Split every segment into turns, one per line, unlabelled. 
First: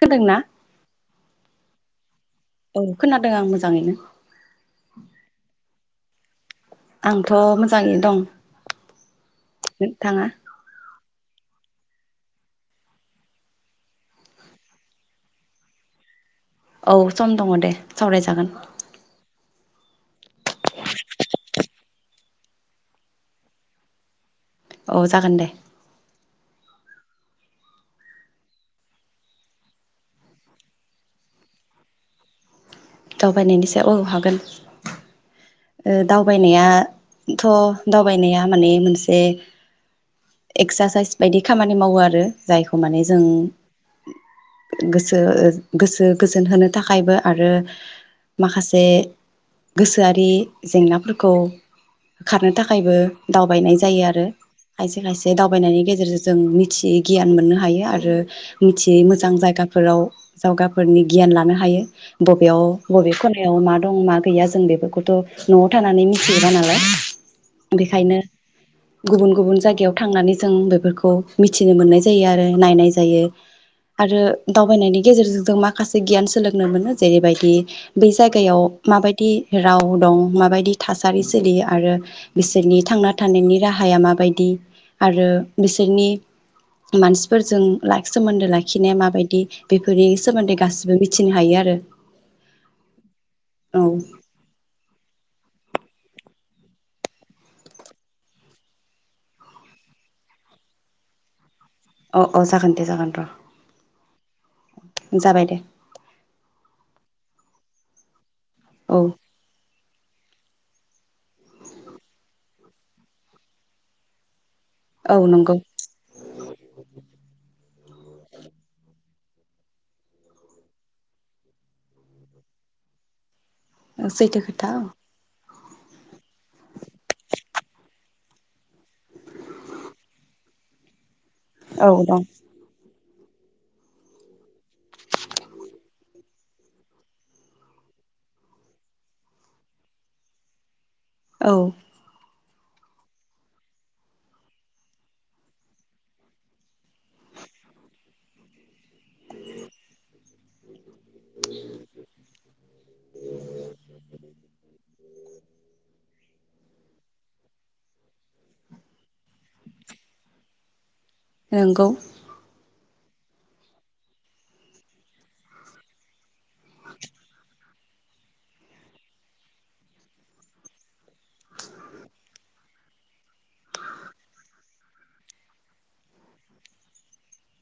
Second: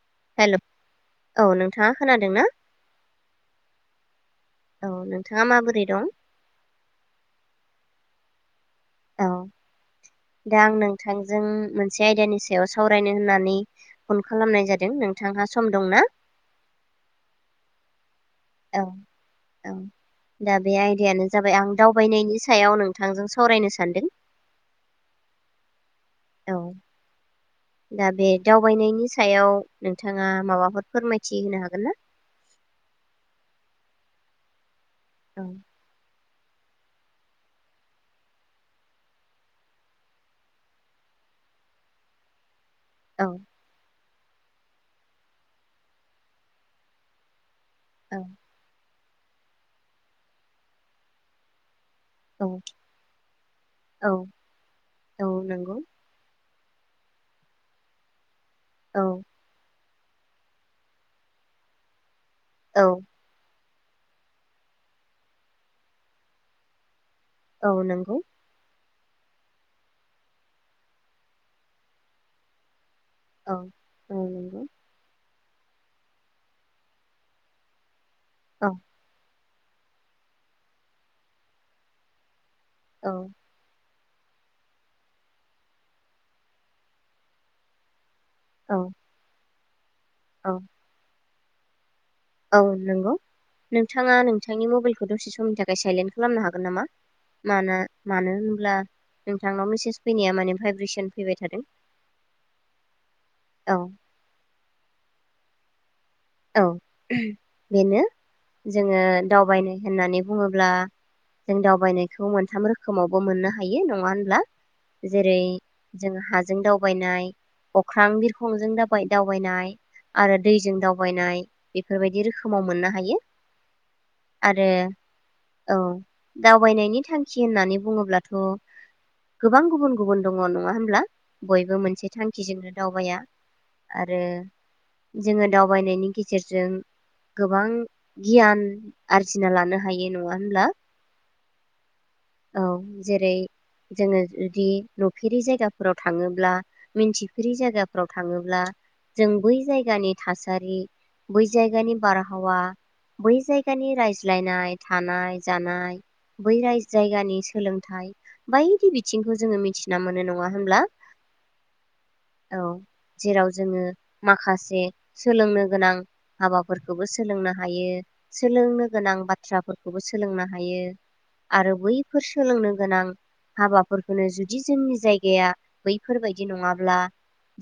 खोनादोंना
हेलौ औ नों था खोना दों ना
औ खोनादों आं मोजाङैनो
औ नोंथाङा माबोरै दं?
आंथ' मोजाङै दं
औ
नोंथाङा
दा आं नोंथां जों मोनसे आयदानि सायाव सावरायनो होननानै फन खालामनाय जादों नोंथांहा सम दंना?
औ सम दङ दे सावराय जागो
औ
जागोन।
औ दा बे आयदायानो जाबाय आं दावबायनायनि सायाव नोंथांजों सावरायनो सानदों
औ जागोन दे।
औ दा बे दावबायनायनि सायाव नोंथाङा माबाफोर फोरमायथि होनो हागोन ना?
दावबायनायनि सायाव औ हागोन।
औ
ओ दाव दावबायनायाथ' दावबायनाया माने मोनसे एक्सारसाइस बायदि खामानि मावो आरो। जायखौ माने जों।
औ
गोसो गोसो गोजोन होनो थाखायबो आरो
औ
माखासे गोसोआरि जेंनाफोरखौ खारनो थाखायबो दावबायनाय जायो
औ
आरो खायसे
औ
खायसे
नंगौ
दावबायनायनि गेजेरजों जों मि मोनसे गियान मोननो हायो आरो। मिथियै
औ
मोजां जायगा फोराव जावगाफोरनि गियान लानो हायो।
औ
बबेयाव बबे खनायाव मा दं मा गैया जों बेफोरखौथ' न'आव थानानै मिथिजोबा नालाय
औ नंगौ।
बेखायनो गुबुन गुबुन जायगायाव थांनानै जों बेफोरखौ मिथिनो मोननाय जायो आरो नायनाय जायो। जायो।
औ औ
आरो
नंगौ
दावबायनायनि गेजेरजों जों माखासे गियान सोलोंनो मोनो जेरैबायदि बै जायगायाव
औ
माबायदि राव दं। माबायदि थासारि सोलियो आरो बिसोरनि
औ
थांना थानायनि राहाया मा बायदि आरो बिसोरनि मानसिफोरजों राय सोमोन्दो
औ
लाखिनाया माबायदि नि सोमोन्दै
औ
गासिबो मिथि हायो आरो
औ नंगौ
औ
नोंथाङा नोंथांनि मबाइलखौ दसे समनि थाखाय साइलेन्ट खालामनो हागोन नामा मान मानो होनब्ला नोंथांनाव मेसेज फैनाया माने भाइब्रेसन फैबाय थादों।
अ अ जागोन दे जागोन र'
औ
जाबाय दे।
औ [unintelligible] बेनो
औ
जोङो दावबायनो होननानै। बुङोब्ला जों दावबायनायखौ मोनथाम रोखोमावबो मोननो हायो। नङा होनब्ला?
औ
जेरै
नंगौ
जों हाजों दावबायनाय अख्रां बिरखंजों दाबाय दावबायनाय आरो दैजों दाव बायनाय बेफोरबायदि रोखोमाव मोननो हायो
ओ सैथो
आरो
खोथा ओं
औ दावबायनायनि थांखि होननानै बुङोब्लाथ' गोबां गुबुन गुबुन दङ। नङा होनब्ला? बयबो
औ औ
मोनसे
दं
थांखिजोंनो दावबाया आरो जोङो दाव बायनायनि गेजेरजों गोबां गियान आरजिना लानो हायो। नङा होनब्ला?
औ
औ जेरै जोङो जुदि नुफेरि जायगाफोराव थाङोब्ला मिन्थिफेरि जायगाफोराव थाङोब्ला जों बै जायगानि थासारि बै जायगानि बारहावा बै जायगानि रायज्लायनाय थानाय जानाय बै रायज जायगानि सोलोंथाइ बायदि बिथिंखौ जोङो मिथिना मोनो। नङा होनब्ला?
नोंगौ
जेराव जोङो माखासे सोलोंनो गोनां हाबाफोरखौबो सोलोंनो हायो सोलोंनो गोनां बाथ्राफोरखौबो सोलोंनो हायो। आरो बैफोर सोलोंनो गोनां हाबाफोरखौनो जुदि जोंनि जायगाया बैफोरबायदि नङाब्ला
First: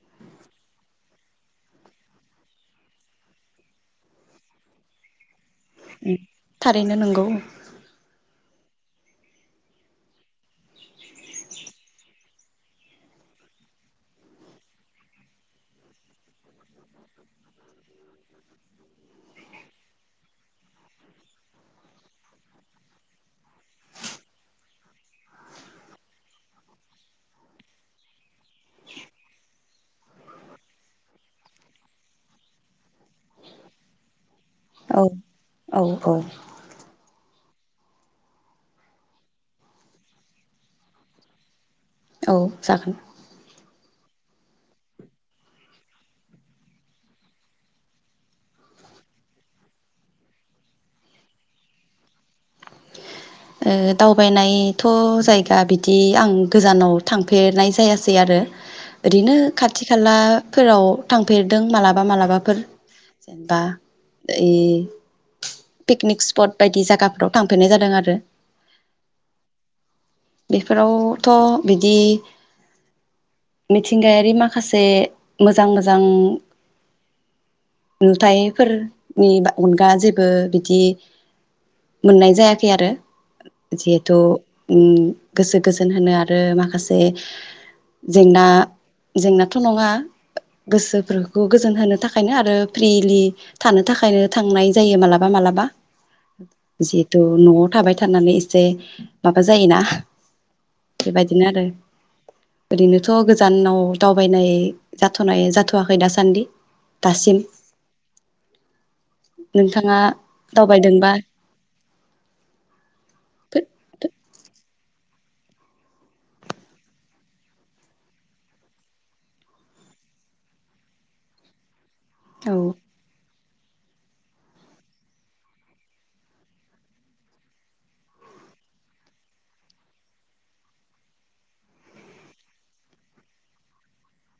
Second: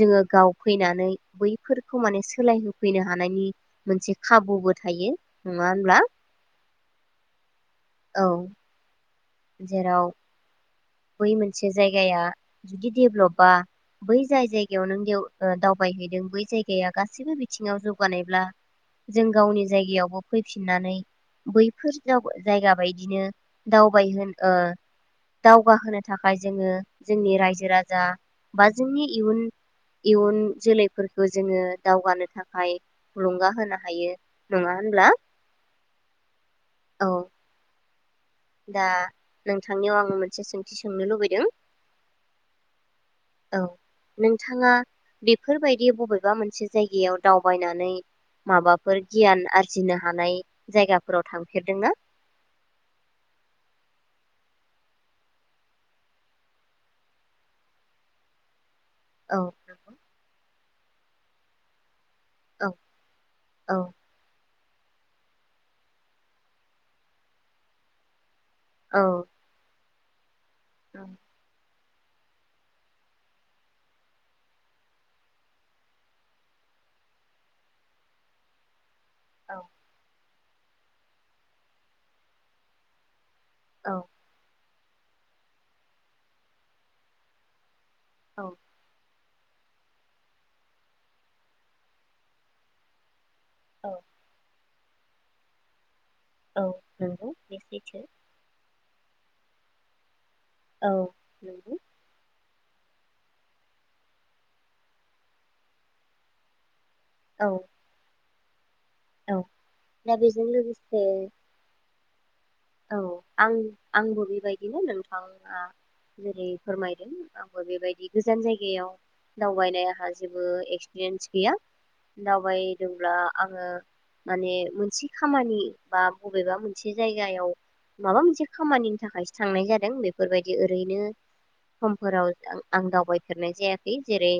जोङो गाव फैनानै बैफोरखौ माने सोलाय होफैनो हानायनि मोनसे खाबुबो थायो नङा होनब्ला
थारैनो नंगौ।
औ जेराव बै मोनसे जायगाया जुदि डेभ्लपबा बै जाय जायगायाव नों देव ओ दावबायहैदों बै जायगाया गासैबो बिथिङाव जौगानायब्ला जों गावनि जायगायावबो फैफिननानै बैफोर जाव जायगा बायदिनो दावबाय होन ओ दाव गवा होनो थाखाय जोङो जोंनि रायजो राजा बा जोंनि इयुन इयुन जोलैफोरखौ जोङो दावगानो थाखाय थुलुंगा होनो हायो। नङा होनब्ला
औ औ औ
औ दा नोंथांनियाव आंबो मोनसे सोंथि सोंनो लुबैदों
औ जागोन।
औ नोंथाङा बेफोरबायदि बबेबा मोनसे जायगायाव दावबायनानै माबाफोर गियान आरजिनो हानाय जायगाफोराव थांफेरदोंना?
ओ दावबायनायथ' जायगा बिदि आं गोजानाव थांफेरनाय जायासै आरो ओरैनो
औ
खाथि खाला फोराव थांफेरदों मालाब? बा मालाबाफोर
औ
जेनबा
औ
ओइ पिकनिक स्पट बायदि जागाफ्राव थांफेनाय जादों आरो
औ औ
बिफोरावथ' बिदि मिथिंगायारि माखासे मोजां मोजां नुथायफोर नि
औ
अनगा जेबो बो बिदि मोननाय जायाखै आरो।
औ
जिहेथु उम गोसो गोजोन होनो आरो माखासे जेंना
औ
जेंनाथ' नङा गोसोफोरखौ गोजोन होनो थाखायनो आरो फ्रिलि थानो
औ
थाखायनो थांनाय जायो मालाबा मालाबा
औ
जिहेथु
नंगौ बे
न'आव थाबाय
सैथो
थानानै एसे ए माबा जायोना।
औ
बेबायदिनो आरो
नंगौ
ओरैनोथ' गोजानाव दावबायनाय जाथ'नाय जाथ'वाखै दासान्दि दासिम
औ औ
नोंथाङा
दा बेजों लोगोसे
दावबायदोंबा
औ आं आंबो बेबाय दिनो नोंथाङा जेरै फोरमायदों आंबो बेबायदि गोजान जायगायाव दावबायनाय आंहा जेबो एक्सपिरियेन्स गैया
औ
दावबायदोंब्ला आङो माने मोनसे खामानि बा बबेबा मोनसे जायगायाव माबा मोनसे खामानिनि थाखायसो थांनाय जादों बेफोरबायदि ओरैनो समफोराव आं दावबायफेरनाय जायाखै जेरै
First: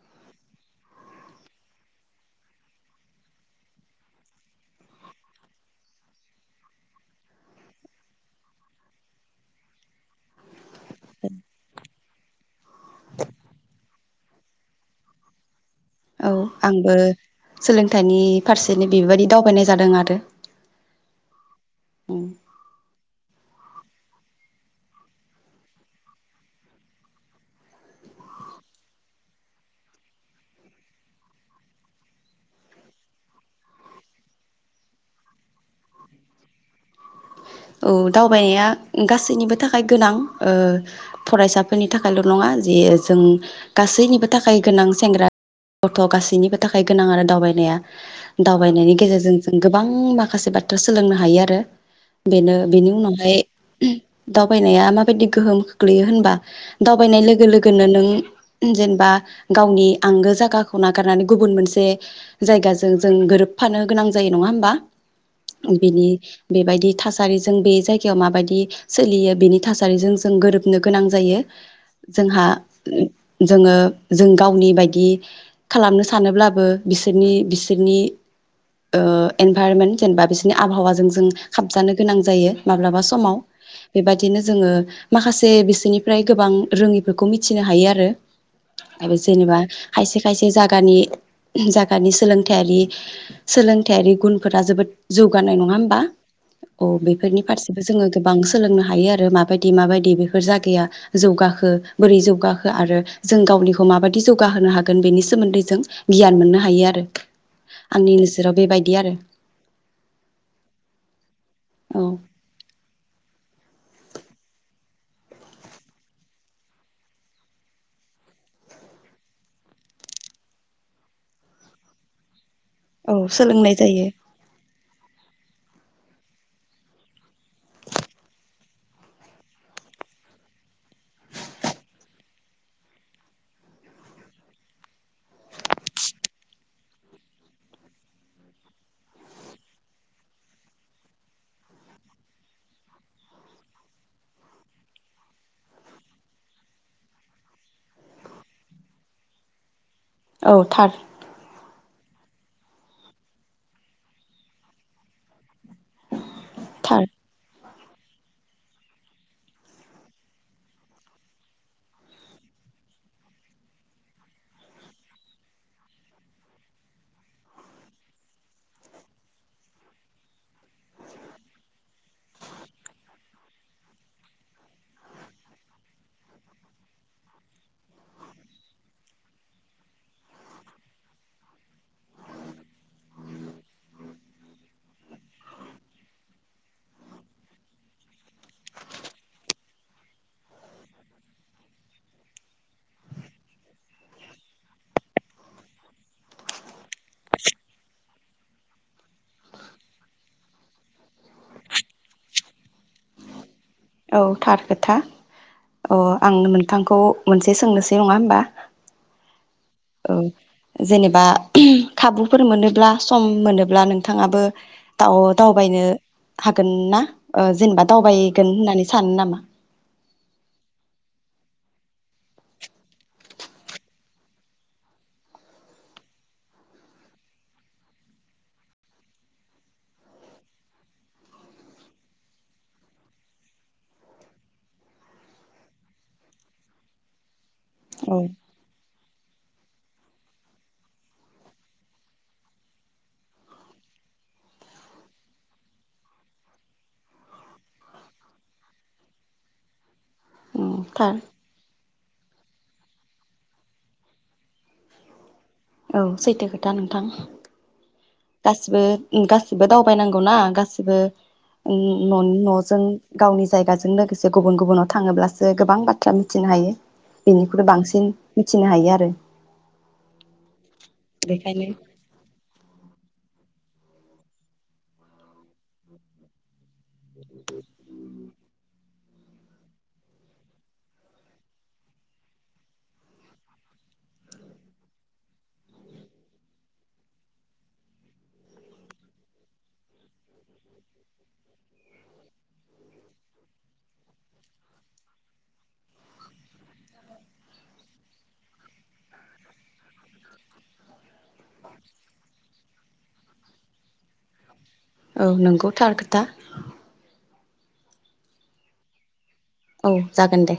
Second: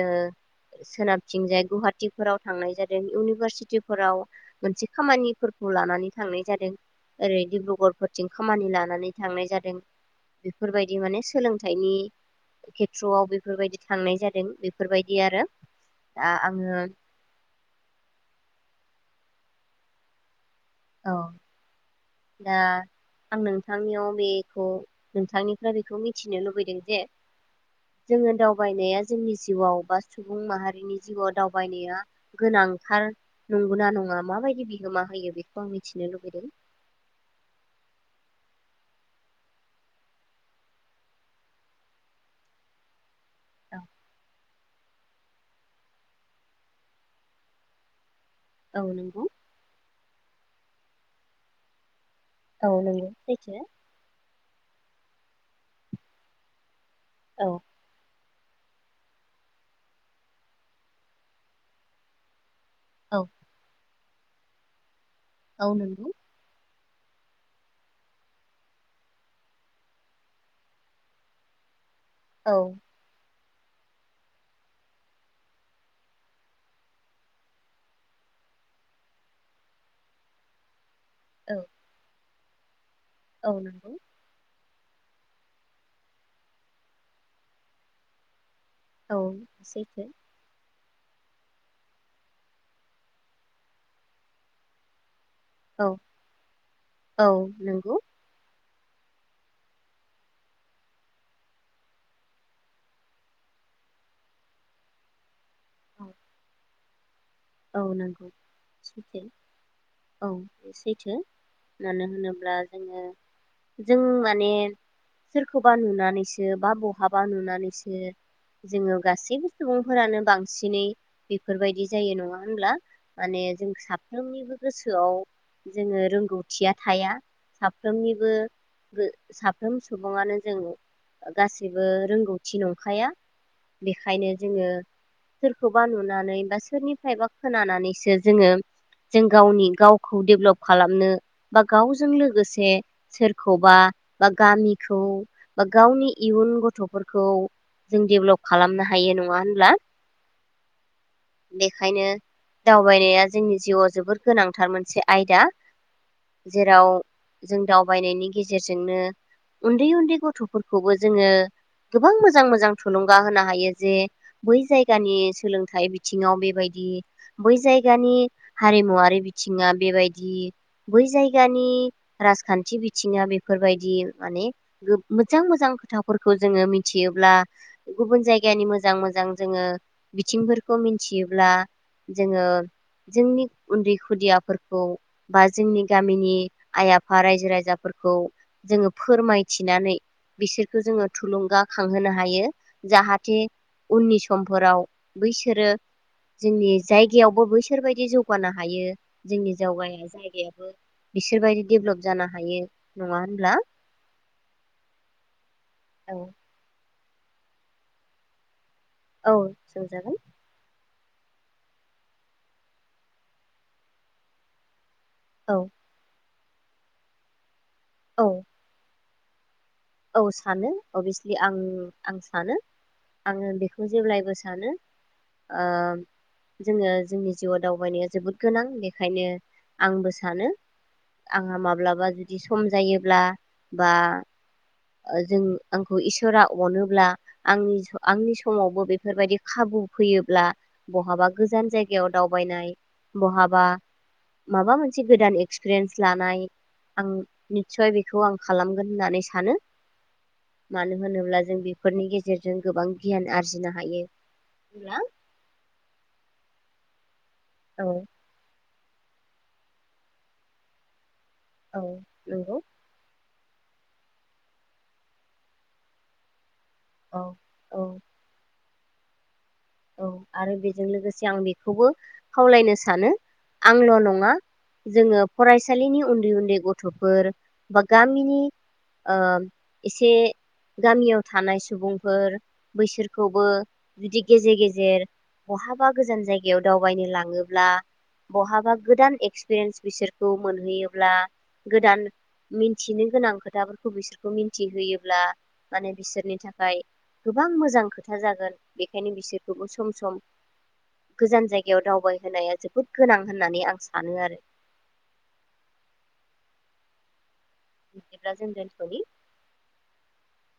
ओ सोनाबथिंजाय गुवाहाटिफोराव थांनाय जादों इउनिभारसिटिफोराव मोनसे खामानिफोरखौ लानानै थांनाय जादों ओरै डिब्रुगरफोरथिं खामानि लानानै थांनाय जादों फोरबायदि माने सोलोंथाइनि खेथ्र'आव बेफोरबायदि सान्नाय जादों बेफोरबायदि आरो दा
औ
आङो
आंबो सोलोंथाइनि फारसेनि बेबादि दावबायनाय जादों आरो
औ दा आं नों थांनियाव बेख' नोंथांनिफ्राय बेखौ मिथिनो लुबैदों जे जोङो दावबायनाया जोंनि जिउआव बा सुबुं माहारिनि जिउआव दावबायनाया गोनांथार नंगौना नङा माबायदि बिहोमा होयो बेख खौ आं मिथिनो लुबैदों।
औ दावबायनाया गासैनिबो थाखाय गोनां ओ फरायसाफोरनि थाखायल' नङा जि जों
औ
गासैनिबो थाखाय गोनांसि सेंग्रा गथ' गासैनिबो थाखाय गोनां आरो दावबायनाया‌।
औ
दावबायनायनि
नंगौ
गेजेरजों जों गोबां मा सासे बाद थ' सोलोंनो हायो आरो बेनो
औ
बिनि
नंगौ
उनावहाय
सैथो
दावबायनाया माबायदि गोहोम खोख्लैयो होनबा दावबायनाय लोगो
औ
लोगोनो नों जेनबा गावनि आंगो जागाखौ नागारनानै गुबुन मोनसे जायगाजों जों
औ
गोरोबफानो गोनां जायो नङा होमबा
औ
बिनि
नंगौ
बेबायदि थासारिजों बे जायगायाव माबायदि सोलियो बिनि थासारिजों जों गोरोबनो गोनां जायो। जोंहा
औ
उम जोङो जों गावनि बायदि खालामनो सानोब्लाबो बिसोरनि बिसोरनि ओ इनभाइरमेन्ट जेनेबा बिस [unintelligible] आबहावाजों जो जों
औ
खाबजानो गोनां जायो माब्लाबा स समाव
औ नंगौ
बेबादिनो जोङो माखासे बिसोनिफ्राय गोबां रोङिफोरखौ मिथिनो हायो आरो। आरो
औ
जेनेबा
सैथो
खायसे खायसे जाग गानि जागानि सोलोंथायारि सोलोंथायारि गुनफोरा जोबोद जौगानाय नङा
औ
होमबा अ
औ
बेफोरनि फारसेबो
नंगौ
जोङो गोबांस सोलोंनो हायो आरो माबायदि माबायदि बेफोर जागाया जौगाखो बोरै जौगाखो आरो जों गावनिखौ माबायदि जौगाहोनो हागोन बेनि सोमोन्दै जों
औ
गियान मोननो हायो आरो।
औ
आंनि
नंगौ
नोजोराव बेबायदि आरो
सैथो औ बे सैथो
औ
मानो होनोब्ला जोङो जों माने सोरखौबा नुनानैसो बा बहाबा नुनानैसो जोङो गासैबो सुबुंफोरानो बांसिनै बिफोरबायदि जायो नङा? होमब्ला
औ
माने जों
सोलोंनाय जायो
साफ्रोमनिबो गोसोआव जोङो रोंगौथिया थाया। साफ्रोमनिबो बो साफ्रोम सुबुङानो जोङो ओ गासैबो रोंगौथि नंखाया बेखायनो जोङो सोरखौबा नुनानै बा सोरनिफ्रायबा खोनानानैसो जोङो जों गावनि गावखौ डेभेलप खालामनो बा गावजों लोगोसे सोरखौबा बा गामिखौ बा गावनि इयुन गथ'फोरखौ जों डेभ्लप खालामनो हायो। नङा होनब्ला?
औ थार
खायनो दावबायनाया जोंनि जिउआव जोबोर गोनांथार मोनसे आयदा जेराव
थार
जों दाउ बायनायनि गेजेरजोंनो उन्दै उन्दै गथ'फोरखौबो जोङो गोबां मोजां मोजां थुलुंगा होनो हायो जे बै जायगानि सोलोंथाइ बिथिङाव बेबायदि बै जायगानि हारिमुवारि बिथिङा बेबायदि बै जायगानि राजखान्थि बिथिङा बेफोरबायदि माने गो मोजां मोजां खोथाफोरखौ जोङो मिथियोब्ला गुबुन जायगानि मोजां मोजां जोङो बिथिंफोरखौ मिनथियोब्ला जोङो जोंनि उन्दै खुदियाफोरखौ बा जोंनि गामिनि आइ आफा रायजो राइजाफोरखौ जोङो फोरमायथिनानै बिसोरखौ जोङो थुलुंगाखांहोनो हायो जाहाथे उननि समफोराव बैसोरो जोंनि जायगायावबो बैसोरबायदि जौगानो हायो जोंनि जौगाया जायगायाबो बिसोरबायदि डेभलप जानो हायो। नङा होनब्ला?
औ थार खोथा अ आं नोंथांखौ मोनसे सोंनोसै नङा होमबा
औ
औ
सोंजागोन।
जेनेबा खाबुफोर मोनोब्ला सम मोनोब्ला नोंथाङाबो
औ
दाव-दावबायनो हागोन ना ओ जेनेबा
औ
दावबायगोन होननानै सानो नामा?
औ सानो अभियसलि आं आं सानो आङो बेखौ जेब्लायबो सानो ओ जोङो जोंनि जिउआव दावबायनाया जोबोद गोनां बेखायनो आंबो सानो आंहा माब्लाबा जुदि सम जायोब्ला बा ओ जों आंखौ इसोरा अनोब्ला आंनि स
औ
आंनि समावबो बे फोरबायदि खाबु फैयोब्ला बहाबा गोजान जायगायाव दावबायनाय बहाबा माबा मोनसे गोदान एक्सपिरियेन्स लानाय आं निसय बेखौ आं खालामगोन होननानै सानो।
उम
मानो
थार
होनोब्ला जों बे फोरनि गेजेरजों गोबां गियान आरजिनो हायो। अब्ला
औ सैथो खोथा नोंथां
औ
सिबो उम गासिबो दावबायनांगौना गासिबो।
औ
उम
नंगौ
ननि-न'जों गावनि जायगाजों लोगोसे गुबुन गुबुनाव थाङोब्लासो गोबां बाथ्रा मिथिनो हायो। बिनिख्रुइ
औ
बांसिन थिनो हायो आरो
औ आरो बे जों लोगोसे आं
बेखायनो
बेखौबो खावलायनो सानो आंल' नङा जोङो फरायसालिनि उन्दै उन्दै गथ थ'फोर बा गामिनि ओ एसे गामियाव थानाय सुबुंफोर बैसोरखौबो जुदि गेजेर गेजेर बहाबा गोजान जायगायाव दावबायनो लाङोब्ला बहाबा गोदान एक्सपिरियेन्स बिसोरखौ मोनहैयोब्ला गोदान मिनथिनो गोनां खोथाफोरखौ बिसोरखौ मिन्थिहोयोब्ला माने बिसोरनि थाखाय गोबां मोजां खोथा जागोन। बे खायनो बिसोरखौबो सम सम गोजान जायगायाव दावबायहोनाया जोबोद गोनां होननानै आं सानो आरो।
औ नोंगौ थार खोथा।
बिदिब्ला जों दोनथ'नि।
औ जागोन दे।